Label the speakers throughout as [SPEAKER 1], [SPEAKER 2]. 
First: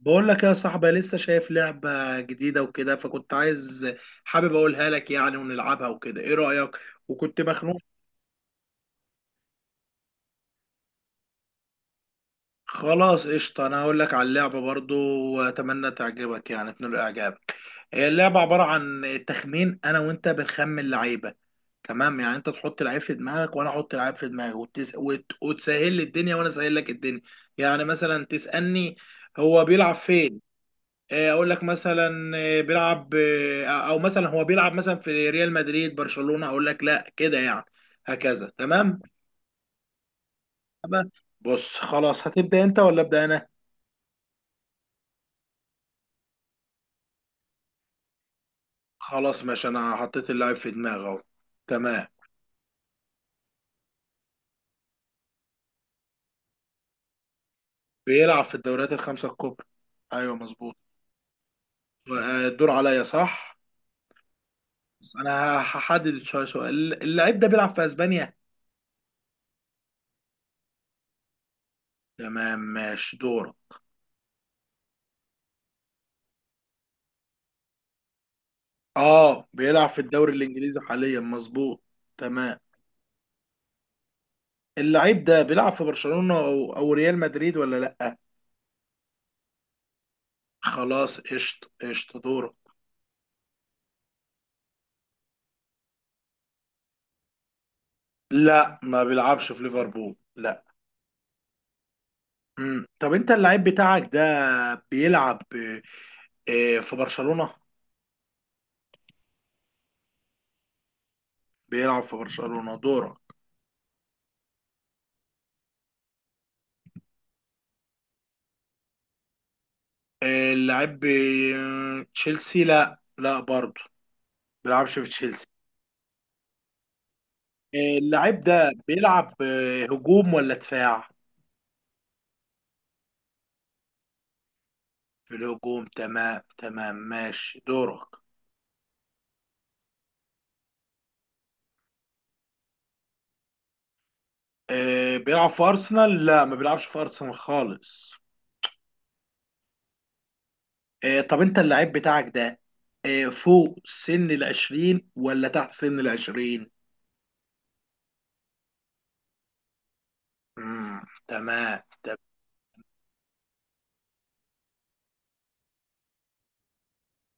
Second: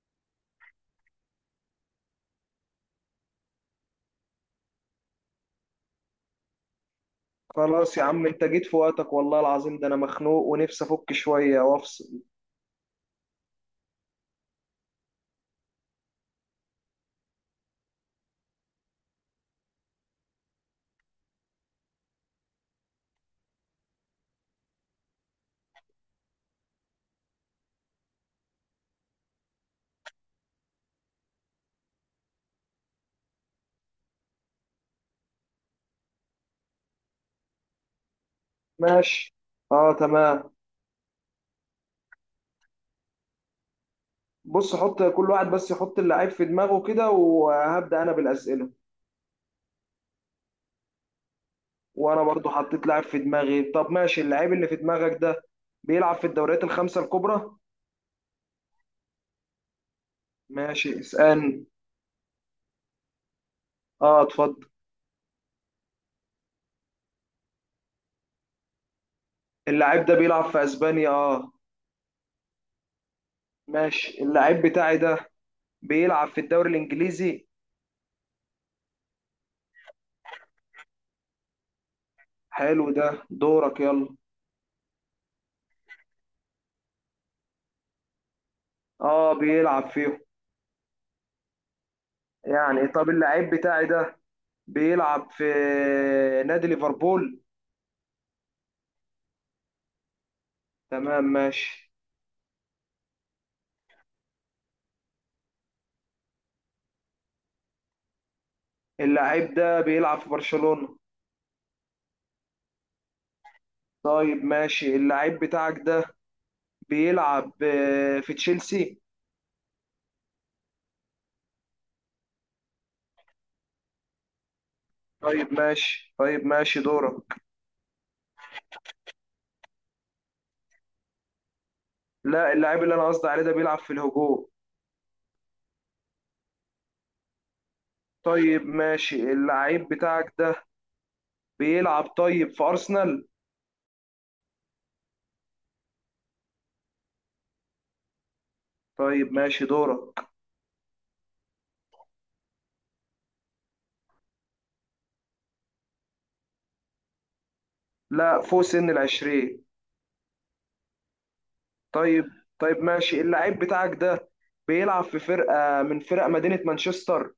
[SPEAKER 1] بقول لك يا صاحبي لسه شايف لعبة جديدة وكده، فكنت عايز حابب اقولها لك يعني ونلعبها وكده. ايه رأيك؟ وكنت مخنوق.
[SPEAKER 2] خلاص يا عم، انت جيت في وقتك والله العظيم. ده انا مخنوق ونفسي افك شويه وافصل.
[SPEAKER 1] خلاص قشطة، انا هقول لك على اللعبة برضو واتمنى تعجبك يعني تنال اعجابك. هي اللعبة عبارة عن تخمين، انا وانت بنخمن لعيبة. تمام، يعني انت تحط لعيب في دماغك وانا احط لعيب في دماغي، وتسهل لي الدنيا وانا اسهل لك الدنيا. يعني مثلا تسألني هو بيلعب فين. اقول لك مثلا بيلعب، او مثلا هو بيلعب مثلا في ريال مدريد برشلونة، اقول لك لا كده يعني. هكذا تمام.
[SPEAKER 2] ماشي. اه، تمام.
[SPEAKER 1] تمام. بص خلاص، هتبدأ انت ولا ابدأ انا؟
[SPEAKER 2] بص، حط كل واحد بس يحط اللعيب في دماغه كده وهبدأ انا بالاسئله.
[SPEAKER 1] خلاص ماشي، انا حطيت اللاعب في دماغي اهو. تمام.
[SPEAKER 2] وانا برضو حطيت لعيب في دماغي. طب ماشي، اللعيب اللي في دماغك ده بيلعب في الدوريات الخمسه الكبرى.
[SPEAKER 1] بيلعب في الدوريات الخمسة الكبرى. ايوه مظبوط.
[SPEAKER 2] ماشي اسألني.
[SPEAKER 1] الدور عليا صح.
[SPEAKER 2] اه اتفضل.
[SPEAKER 1] بس انا هحدد شوية سؤال، اللاعب ده بيلعب في اسبانيا.
[SPEAKER 2] اللعيب ده بيلعب في اسبانيا؟ اه.
[SPEAKER 1] تمام ماشي دور.
[SPEAKER 2] ماشي، اللعيب بتاعي ده بيلعب في الدوري الانجليزي.
[SPEAKER 1] اه بيلعب في الدوري الانجليزي حاليا مظبوط. تمام.
[SPEAKER 2] حلو، ده دورك يلا.
[SPEAKER 1] اللعيب ده بيلعب في برشلونة او ريال مدريد ولا لا؟
[SPEAKER 2] اه بيلعب فيه.
[SPEAKER 1] خلاص قشطه قشطه، دورك.
[SPEAKER 2] يعني طب اللعيب بتاعي ده بيلعب في نادي ليفربول.
[SPEAKER 1] لا ما بيلعبش في ليفربول، لا.
[SPEAKER 2] تمام ماشي.
[SPEAKER 1] مم. طب انت اللعيب بتاعك ده بيلعب في برشلونة؟
[SPEAKER 2] اللعيب ده بيلعب في برشلونة.
[SPEAKER 1] بيلعب في برشلونة، دورك.
[SPEAKER 2] طيب ماشي، اللعيب بتاعك ده بيلعب في تشيلسي؟
[SPEAKER 1] اللعيب تشيلسي؟ لا لا برضه، بيلعبش في تشيلسي.
[SPEAKER 2] طيب ماشي، طيب ماشي دورك.
[SPEAKER 1] اللعيب ده بيلعب هجوم ولا دفاع؟
[SPEAKER 2] لا، اللعيب اللي انا قصدي عليه ده بيلعب في الهجوم.
[SPEAKER 1] في الهجوم، تمام تمام ماشي دورك.
[SPEAKER 2] طيب ماشي، اللعيب بتاعك ده بيلعب طيب في أرسنال؟
[SPEAKER 1] بيلعب في أرسنال؟ لا ما بيلعبش في أرسنال خالص.
[SPEAKER 2] طيب ماشي دورك.
[SPEAKER 1] طب انت اللعيب بتاعك ده فوق سن العشرين ولا تحت سن العشرين؟
[SPEAKER 2] لا، فوق سن العشرين.
[SPEAKER 1] امم تمام طب.
[SPEAKER 2] طيب. طيب ماشي، اللعيب بتاعك ده بيلعب في فرقة من فرق مدينة مانشستر؟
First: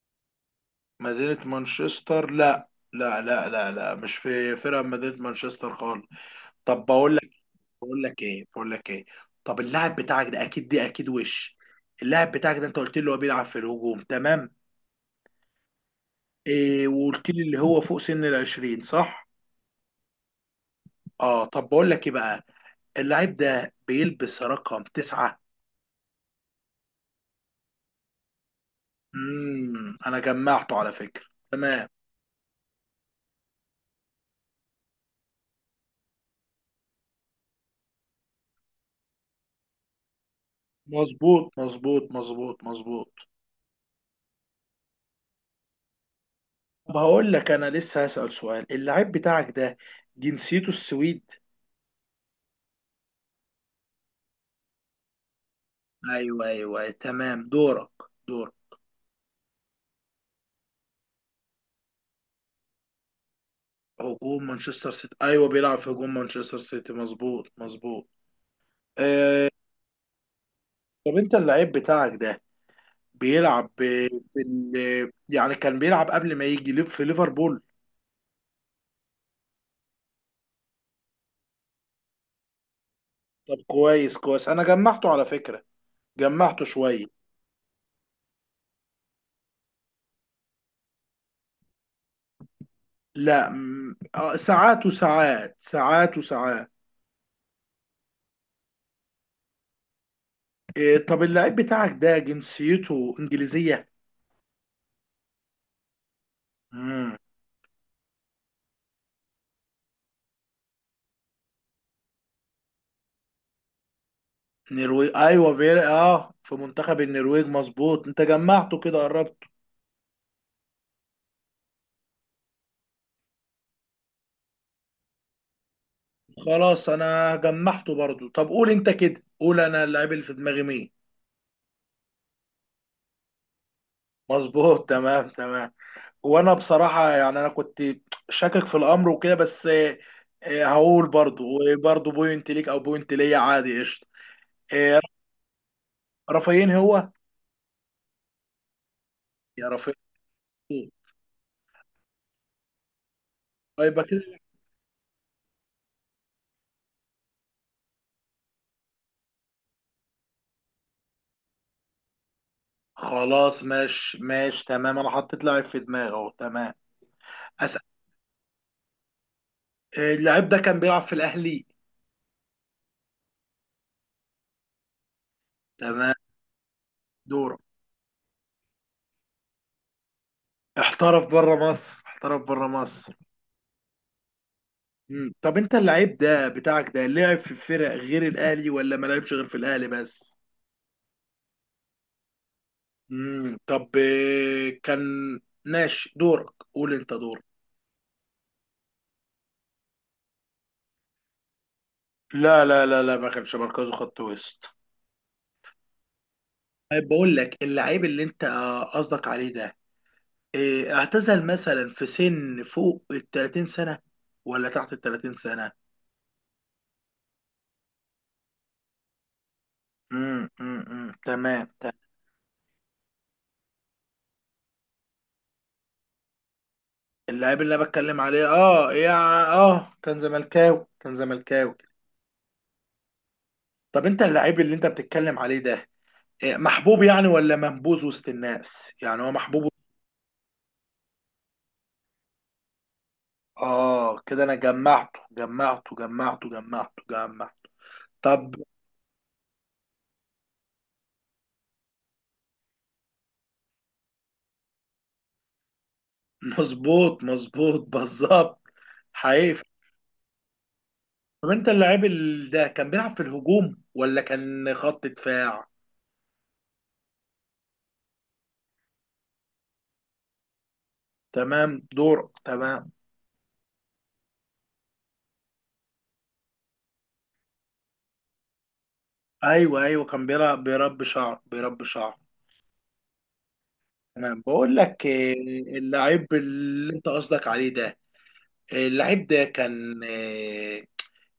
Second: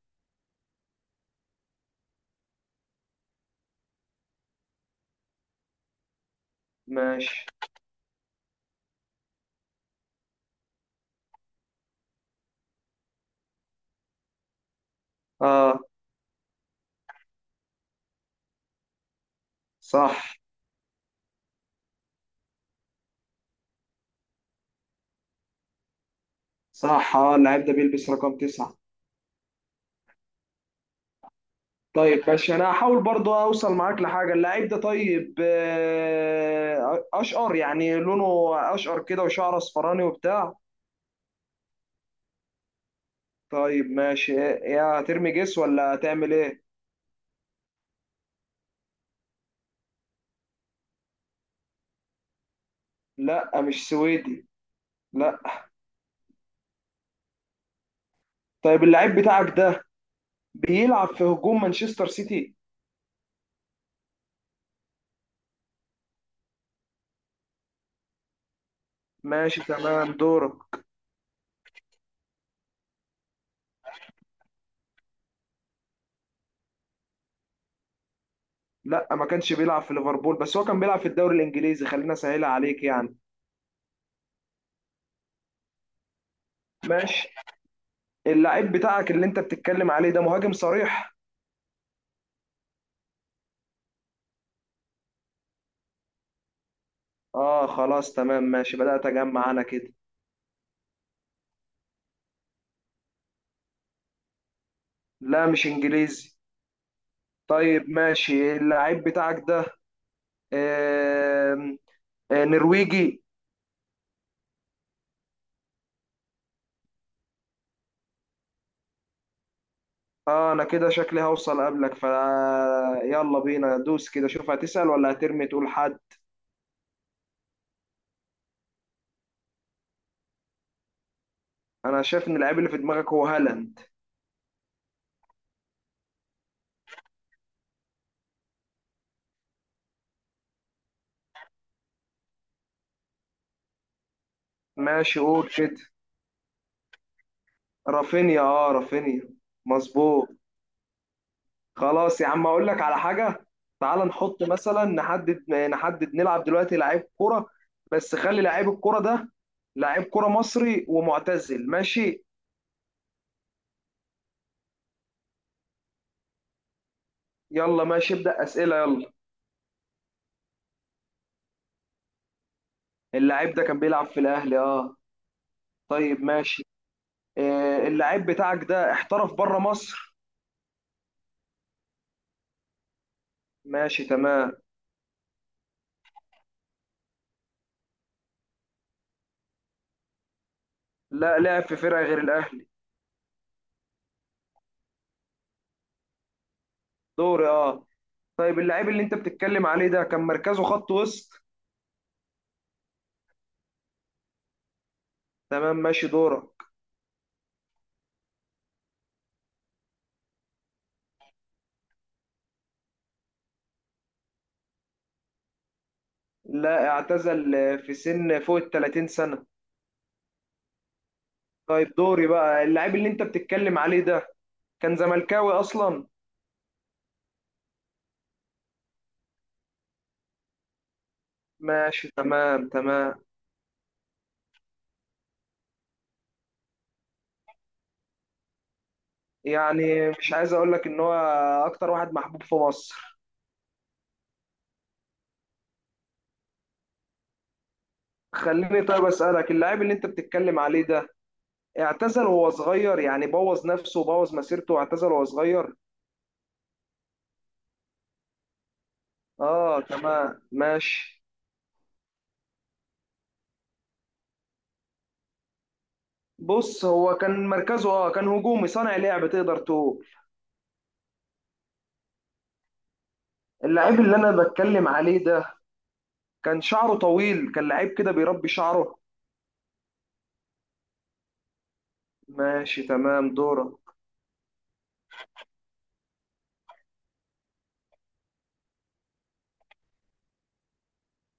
[SPEAKER 1] مدينة مانشستر، لا لا لا لا لا، مش في فرقة من مدينة مانشستر خالص. طب بقول لك،
[SPEAKER 2] ماشي.
[SPEAKER 1] بقول لك ايه، طب اللاعب بتاعك ده اكيد، دي اكيد وش، اللاعب بتاعك ده انت قلت لي هو بيلعب في الهجوم، تمام.
[SPEAKER 2] اه
[SPEAKER 1] وقلت لي اللي هو فوق سن العشرين صح؟
[SPEAKER 2] صح،
[SPEAKER 1] اه طب بقول لك ايه بقى، اللعيب ده بيلبس رقم تسعة.
[SPEAKER 2] صح، اه اللعيب ده بيلبس رقم تسعة.
[SPEAKER 1] انا جمعته على فكرة. تمام.
[SPEAKER 2] طيب ماشي، انا هحاول برضو اوصل معاك لحاجة. اللعيب ده طيب اشقر يعني لونه، اشقر كده وشعره اصفراني وبتاع.
[SPEAKER 1] مظبوط مظبوط مظبوط مظبوط.
[SPEAKER 2] طيب ماشي. يا ترمي جس ولا هتعمل ايه؟
[SPEAKER 1] طب هقول لك، انا لسه هسأل سؤال. اللاعب بتاعك ده جنسيته السويد؟
[SPEAKER 2] لا مش سويدي، لا.
[SPEAKER 1] ايوه ايوه تمام دورك. دور.
[SPEAKER 2] طيب اللعيب بتاعك ده بيلعب في هجوم مانشستر سيتي.
[SPEAKER 1] هجوم مانشستر سيتي، ايوه بيلعب في هجوم مانشستر سيتي، مظبوط مظبوط. آه.
[SPEAKER 2] ماشي تمام دوره.
[SPEAKER 1] طب انت اللاعب بتاعك ده بيلعب يعني كان بيلعب قبل ما يجي في ليفربول؟
[SPEAKER 2] لا ما كانش بيلعب في ليفربول، بس هو كان بيلعب في الدوري الانجليزي، خلينا اسهلها عليك يعني.
[SPEAKER 1] طب كويس كويس، انا جمعته على فكرة، جمعته شوية.
[SPEAKER 2] ماشي. اللعيب بتاعك اللي انت بتتكلم عليه ده مهاجم صريح؟
[SPEAKER 1] لا ساعات وساعات، ساعات وساعات.
[SPEAKER 2] اه خلاص تمام ماشي، بدأت اجمع انا كده.
[SPEAKER 1] طب اللعيب بتاعك ده جنسيته انجليزيه؟
[SPEAKER 2] لا مش انجليزي.
[SPEAKER 1] امم
[SPEAKER 2] طيب ماشي، اللعيب بتاعك ده آم، نرويجي.
[SPEAKER 1] نرويج، ايوه بير، اه في منتخب النرويج مظبوط، انت جمعته كده، قربته.
[SPEAKER 2] اه انا كده شكلي هوصل قبلك، ف يلا بينا دوس كده، شوف هتسأل ولا هترمي تقول حد.
[SPEAKER 1] خلاص انا جمعته برضو. طب قول انت كده قول، انا اللعيب اللي في دماغي مين؟
[SPEAKER 2] انا شايف ان اللعيب اللي في دماغك هو هالاند.
[SPEAKER 1] مظبوط تمام تمام. وانا بصراحه يعني انا كنت شاكك في الامر وكده، بس هقول برضو، وبرضو بوينت ليك او بوينت ليا عادي قشطه. آه،
[SPEAKER 2] ماشي قول كده.
[SPEAKER 1] رافايين هو.
[SPEAKER 2] رافينيا، اه، رافينيا.
[SPEAKER 1] يا رافايين.
[SPEAKER 2] مظبوط. خلاص يا عم اقول لك على حاجه.
[SPEAKER 1] يبقى
[SPEAKER 2] تعال
[SPEAKER 1] كده.
[SPEAKER 2] نحط مثلا، نحدد نلعب دلوقتي لعيب كرة، بس خلي لعيب الكرة ده لعيب كرة مصري ومعتزل، ماشي.
[SPEAKER 1] خلاص ماشي ماشي تمام، انا حطيت لاعب في دماغي اهو تمام. اسال.
[SPEAKER 2] يلا ماشي، ابدأ أسئلة يلا.
[SPEAKER 1] اللاعب ده كان بيلعب في الاهلي؟
[SPEAKER 2] اللعيب ده كان بيلعب في الأهلي، اه.
[SPEAKER 1] تمام
[SPEAKER 2] طيب ماشي.
[SPEAKER 1] دورك.
[SPEAKER 2] آه، اللعيب بتاعك ده احترف بره مصر.
[SPEAKER 1] احترف بره مصر. احترف بره مصر.
[SPEAKER 2] ماشي تمام.
[SPEAKER 1] مم. طب انت اللاعب ده بتاعك ده لعب في فرق غير الاهلي ولا ما لعبش غير في الاهلي بس؟
[SPEAKER 2] لا، لعب في فرقة غير الأهلي.
[SPEAKER 1] مم. طب آه، كان ماشي دورك قول انت دورك.
[SPEAKER 2] دوري اه. طيب اللعيب اللي انت بتتكلم عليه ده كان مركزه خط وسط؟
[SPEAKER 1] لا لا لا لا ما كانش مركزه خط وسط.
[SPEAKER 2] تمام ماشي دورك.
[SPEAKER 1] طيب بقول لك، اللعيب اللي انت قصدك عليه ده اعتزل مثلا في سن فوق ال 30 سنة ولا تحت ال 30 سنة؟
[SPEAKER 2] لا، اعتزل في سن فوق ال 30 سنة.
[SPEAKER 1] تمام
[SPEAKER 2] طيب
[SPEAKER 1] تمام.
[SPEAKER 2] دوري بقى. اللاعب اللي انت بتتكلم عليه ده كان زملكاوي اصلا.
[SPEAKER 1] اللاعب اللي انا بتكلم عليه اه يا اه كان زملكاوي كان زملكاوي.
[SPEAKER 2] ماشي تمام تمام.
[SPEAKER 1] طب انت اللاعب اللي انت بتتكلم عليه ده محبوب يعني ولا منبوذ وسط الناس؟ يعني هو محبوب.
[SPEAKER 2] يعني مش عايز اقول لك ان هو اكتر واحد محبوب في مصر.
[SPEAKER 1] اه كده انا جمعته جمعته جمعته جمعته جمعته. طب،
[SPEAKER 2] خليني طيب اسالك، اللاعب اللي انت بتتكلم عليه ده اعتزل وهو صغير، يعني بوظ نفسه وبوظ مسيرته واعتزل وهو صغير.
[SPEAKER 1] مظبوط مظبوط بالظبط حقيقي.
[SPEAKER 2] اه تمام ماشي.
[SPEAKER 1] طب انت اللاعب ده كان بيلعب في الهجوم ولا كان خط دفاع؟
[SPEAKER 2] بص هو كان مركزه، اه، كان هجومي، صانع لعب تقدر تقول.
[SPEAKER 1] تمام دور. تمام.
[SPEAKER 2] اللاعب اللي انا بتكلم عليه ده كان شعره طويل، كان لعيب كده بيربي شعره.
[SPEAKER 1] ايوه ايوه كان بيلعب بيربي شعر بيربي شعر.
[SPEAKER 2] ماشي تمام دورك.
[SPEAKER 1] تمام بقول لك، اللاعب اللي انت قصدك عليه ده اللاعب ده كان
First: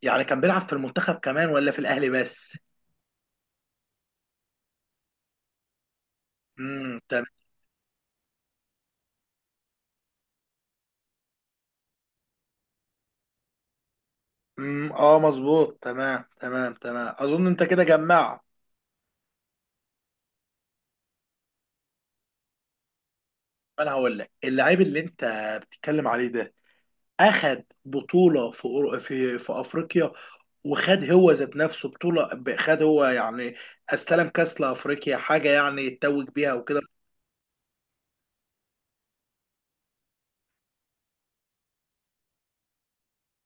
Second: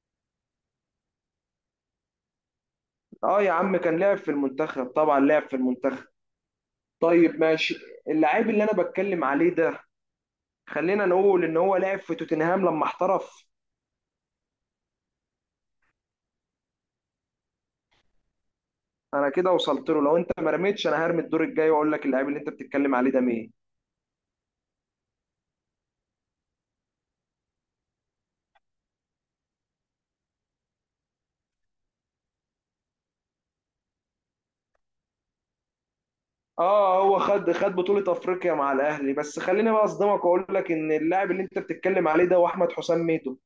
[SPEAKER 1] يعني كان بيلعب في المنتخب كمان ولا في الاهلي بس؟
[SPEAKER 2] اه يا عم كان لعب في المنتخب، طبعا لعب في المنتخب.
[SPEAKER 1] تمام.
[SPEAKER 2] طيب ماشي، اللاعب اللي انا بتكلم عليه ده خلينا نقول ان هو لعب في توتنهام لما احترف.
[SPEAKER 1] اه مظبوط تمام تمام تمام، اظن انت كده جمعت.
[SPEAKER 2] انا كده وصلت له، لو انت ما رميتش انا هرمي الدور الجاي واقول لك اللاعب اللي انت بتتكلم عليه ده مين.
[SPEAKER 1] انا هقول لك اللاعب اللي انت بتتكلم عليه ده اخد بطوله في في افريقيا، وخد هو ذات نفسه بطوله خد هو يعني استلم كاس لافريقيا حاجه يعني يتوج بيها وكده.
[SPEAKER 2] اه هو خد، خد بطولة افريقيا مع الاهلي، بس خليني بقى اصدمك واقول لك ان اللاعب اللي انت بتتكلم عليه ده هو احمد حسام ميدو.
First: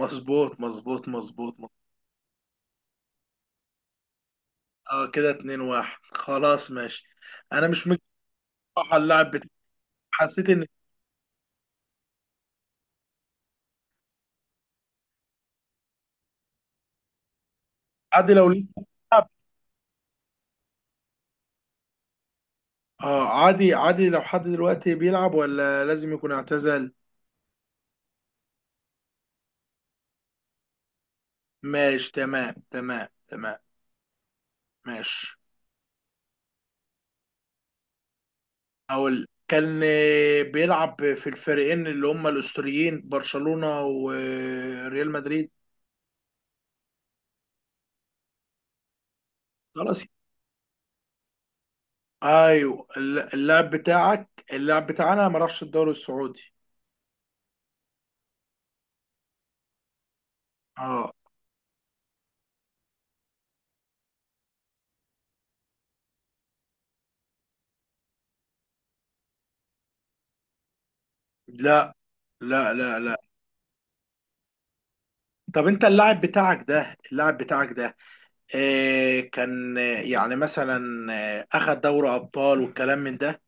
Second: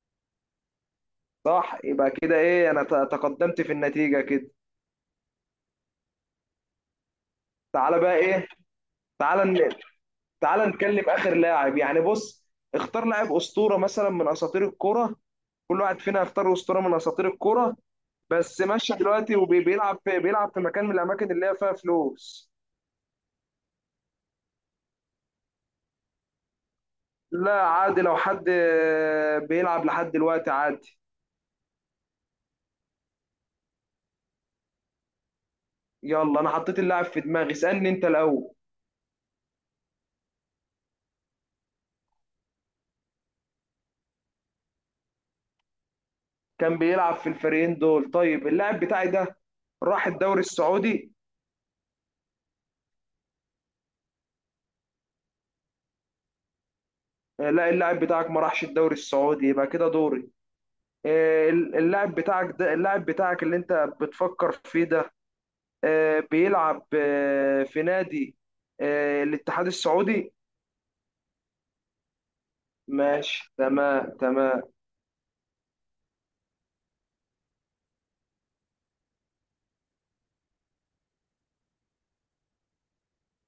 [SPEAKER 1] مظبوط مظبوط مظبوط مظبوط.
[SPEAKER 2] صح، يبقى كده ايه انا تقدمت في النتيجة كده.
[SPEAKER 1] اه كده 2-1. خلاص ماشي، انا مش مجمع
[SPEAKER 2] تعالى بقى ايه.
[SPEAKER 1] صراحه.
[SPEAKER 2] تعالى.
[SPEAKER 1] حسيت ان
[SPEAKER 2] تعال نتكلم اخر لاعب يعني، بص اختار لاعب اسطوره مثلا من اساطير الكوره، كل واحد فينا يختار اسطوره من اساطير الكوره،
[SPEAKER 1] عادي لو
[SPEAKER 2] بس
[SPEAKER 1] لسه
[SPEAKER 2] ماشي
[SPEAKER 1] بيلعب.
[SPEAKER 2] دلوقتي، وبيلعب في، بيلعب في مكان من الاماكن اللي هي فيها فلوس.
[SPEAKER 1] اه عادي عادي لو حد دلوقتي بيلعب ولا لازم يكون اعتزل؟
[SPEAKER 2] لا عادي لو حد بيلعب لحد دلوقتي عادي.
[SPEAKER 1] ماشي تمام تمام تمام ماشي.
[SPEAKER 2] يلا انا حطيت اللاعب في دماغي، اسالني انت الاول.
[SPEAKER 1] أقول كان بيلعب في الفريقين اللي هما الأسطوريين برشلونة وريال مدريد.
[SPEAKER 2] كان بيلعب في الفريقين دول؟ طيب اللاعب بتاعي ده
[SPEAKER 1] خلاص.
[SPEAKER 2] راح الدوري السعودي.
[SPEAKER 1] أيوه اللاعب بتاعك اللاعب بتاعنا ما راحش الدوري السعودي.
[SPEAKER 2] لا اللاعب بتاعك ما راحش الدوري السعودي، يبقى كده دوري.
[SPEAKER 1] اه.
[SPEAKER 2] اللاعب بتاعك ده، اللاعب بتاعك اللي انت بتفكر فيه ده، بيلعب في نادي الاتحاد السعودي؟
[SPEAKER 1] لا لا لا لا.
[SPEAKER 2] ماشي تمام تمام.
[SPEAKER 1] طب انت اللاعب بتاعك ده اللاعب بتاعك ده آه كان يعني مثلا آه اخد دوري ابطال والكلام من ده.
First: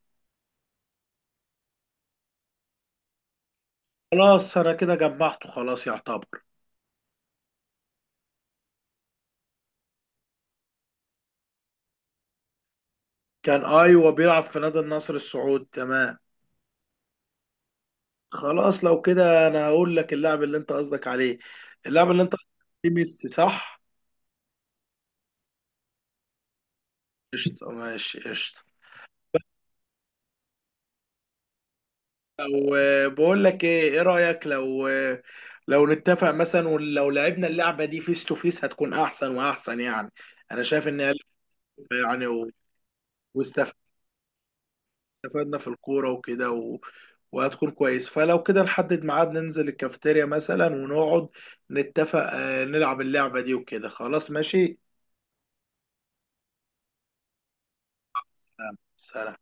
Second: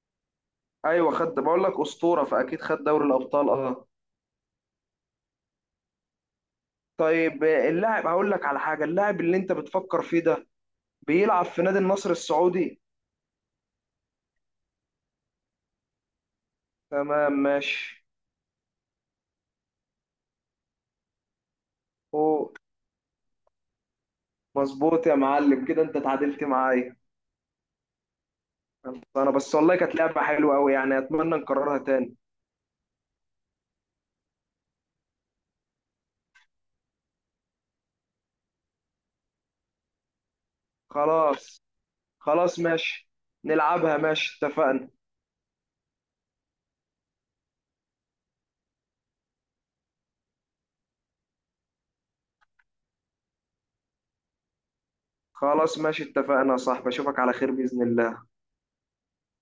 [SPEAKER 2] ايوه خد، بقول لك اسطوره فاكيد خد دوري الابطال، اه.
[SPEAKER 1] خلاص انا كده جمعته خلاص يعتبر.
[SPEAKER 2] طيب اللاعب، هقول لك على حاجه، اللاعب اللي انت بتفكر فيه ده بيلعب في نادي النصر السعودي.
[SPEAKER 1] كان ايوه بيلعب في نادي النصر السعودي تمام.
[SPEAKER 2] تمام ماشي.
[SPEAKER 1] خلاص لو كده انا هقول لك اللاعب اللي انت قصدك عليه، اللاعب اللي انت قصدك
[SPEAKER 2] هو
[SPEAKER 1] عليه ميسي صح؟
[SPEAKER 2] مظبوط يا معلم، كده انت اتعادلت معايا.
[SPEAKER 1] قشطة ماشي قشطة.
[SPEAKER 2] انا بس والله كانت لعبه حلوه قوي يعني، اتمنى نكررها تاني.
[SPEAKER 1] لو بقول لك ايه، ايه رأيك، لو لو نتفق مثلا ولو لعبنا اللعبة دي فيس تو فيس هتكون احسن واحسن يعني. انا شايف ان هي
[SPEAKER 2] خلاص.
[SPEAKER 1] يعني
[SPEAKER 2] خلاص ماشي،
[SPEAKER 1] واستف-
[SPEAKER 2] نلعبها ماشي، اتفقنا.
[SPEAKER 1] واستفدنا في الكورة وكده وهتكون كويس، فلو كده نحدد ميعاد ننزل الكافيتيريا مثلا ونقعد نتفق نلعب اللعبة دي وكده خلاص ماشي.
[SPEAKER 2] خلاص ماشي، اتفقنا يا صاحبي، اشوفك على خير بإذن الله.
[SPEAKER 1] سلام.